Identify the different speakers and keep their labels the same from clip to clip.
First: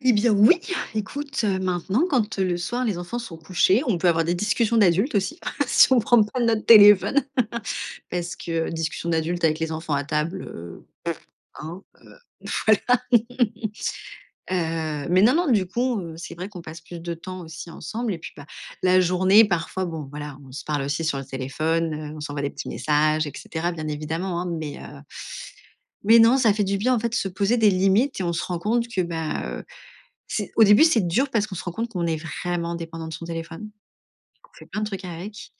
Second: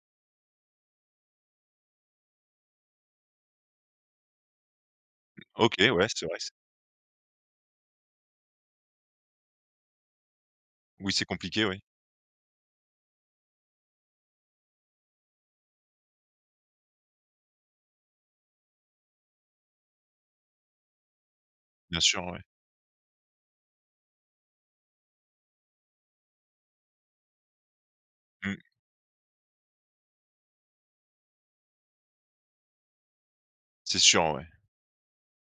Speaker 1: Et bien oui, écoute, heu, maintenant quand, heu, le soir les enfants sont couchés, on peut avoir des discussions d'adultes aussi,
Speaker 2: OK
Speaker 1: si on
Speaker 2: ouais,
Speaker 1: prend
Speaker 2: c'est
Speaker 1: pas
Speaker 2: vrai c
Speaker 1: notre téléphone. Parce que, discussions d'adultes avec les enfants à table, heu,
Speaker 2: Oui c'est compliqué oui.
Speaker 1: hein, heu, voilà. Heu, mais non, non, du coup, heu, c'est vrai qu'on passe plus de temps aussi ensemble et puis ben, la journée parfois bon, voilà, on se parle aussi sur le téléphone,
Speaker 2: Bien
Speaker 1: heu,
Speaker 2: sûr
Speaker 1: on
Speaker 2: ouais.
Speaker 1: s'envoie des petits messages et cetera bien évidemment, hein, mais, heu, mais non ça fait du bien en fait de se poser des limites et on se rend
Speaker 2: Mmh.
Speaker 1: compte que ben, heu, c'est au début c'est dur parce qu'on se rend compte qu'on est vraiment dépendant de son téléphone.
Speaker 2: C'est sûr ouais.
Speaker 1: On fait plein de trucs avec,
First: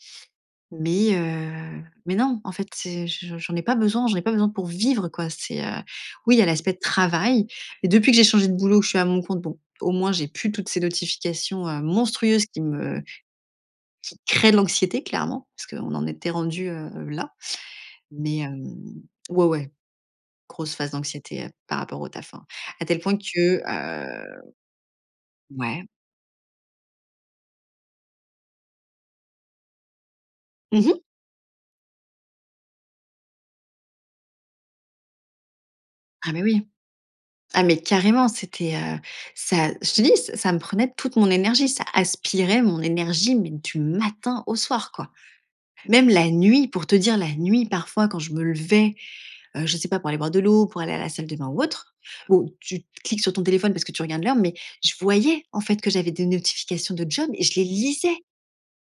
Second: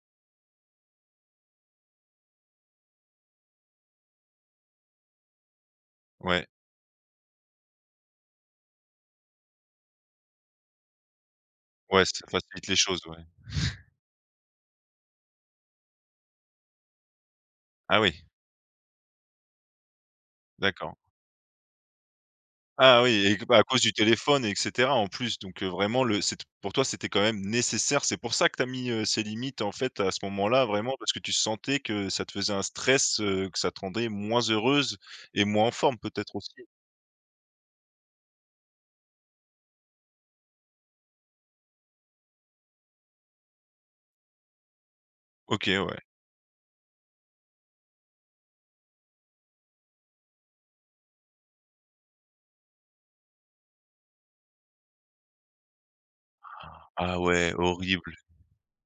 Speaker 1: mais, heu, mais non, en fait c'est je j'en ai pas besoin, j'en ai pas besoin pour vivre quoi c'est, heu, oui il y
Speaker 2: Ouais.
Speaker 1: a l'aspect travail, mais depuis que j'ai changé de boulot je suis à mon compte bon, au moins j'ai plus toutes ces notifications, heu,
Speaker 2: Ouais ça
Speaker 1: monstrueuses qui
Speaker 2: facilite les
Speaker 1: me
Speaker 2: choses ouais.
Speaker 1: qui créent de l'anxiété clairement, parce qu'on en était rendu, heu, là,
Speaker 2: Ah oui.
Speaker 1: mais, hem, ouais, ouais, grosse phase
Speaker 2: D'accord.
Speaker 1: d'anxiété, heu, par rapport au taf, hein. À tel
Speaker 2: Ah
Speaker 1: point
Speaker 2: oui et g bah,
Speaker 1: que,
Speaker 2: à cause du
Speaker 1: heu
Speaker 2: téléphone et cetera en plus donc, heu,
Speaker 1: ouais.
Speaker 2: vraiment le c'ét pour toi c'était quand même nécessaire, c'est pour ça que tu as mis, heu, ces limites en fait à ce moment-là
Speaker 1: Mmh
Speaker 2: vraiment?
Speaker 1: mh.
Speaker 2: Parce que tu sentais que, ça te faisait un stress, heu, que ça te rendait moins heureuse et moins en forme
Speaker 1: Ah
Speaker 2: peut-être
Speaker 1: mais
Speaker 2: aussi?
Speaker 1: oui. Ah mais carrément c'était, heu, ça je te dis, c ça me prenait toute mon énergie. Ça, aspirait mon énergie mais du matin, au soir quoi.
Speaker 2: OK ouais.
Speaker 1: Même la nuit, pour te dire la nuit parfois quand je me levais, heu, je sais pas pour aller boire de l'eau, pour aller à la salle de bain ou autre, où, tu cliques sur ton téléphone parce que tu regardes l'heure mais je voyais, en fait que j'avais des notifications de
Speaker 2: Ah
Speaker 1: jobs et
Speaker 2: ouais,
Speaker 1: je les
Speaker 2: horrible.
Speaker 1: lisais!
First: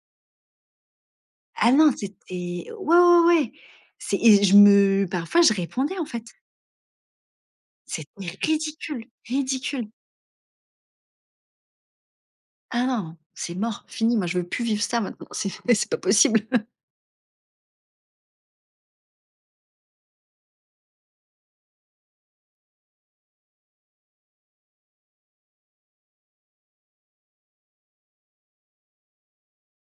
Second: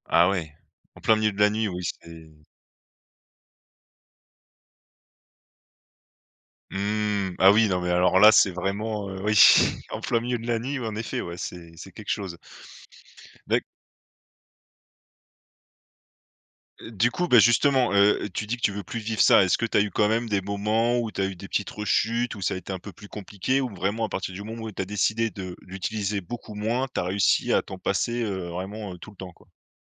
Speaker 2: Ah ouais, en plein milieu de la nuit
Speaker 1: Ah
Speaker 2: oui
Speaker 1: non c'était
Speaker 2: c'est
Speaker 1: ouais, ouais, ouais, c'est et je me parfois je répondais en fait.
Speaker 2: Mmh, ah oui non mais
Speaker 1: C'était
Speaker 2: alors là c'est
Speaker 1: ridicule,
Speaker 2: vraiment, heu, oui,
Speaker 1: ridicule!
Speaker 2: en plein milieu de la nuit, ouais en effet, ouais, c'est c'est quelque chose.
Speaker 1: Ah non, c'est
Speaker 2: Bah éc
Speaker 1: mort, fini moi je veux plus vivre ça maintenant. C'est mais c'est pas possible.
Speaker 2: Heu, du coup, bah, justement, heu, tu dis que tu veux plus vivre ça. Est-ce que tu as eu quand même des moments où tu as eu des petites rechutes où ça a été un peu plus compliqué? Ou vraiment à partir du moment où tu as décidé de l'utiliser beaucoup moins, tu as réussi à t'en passer, heu, vraiment, heu, tout le temps quoi?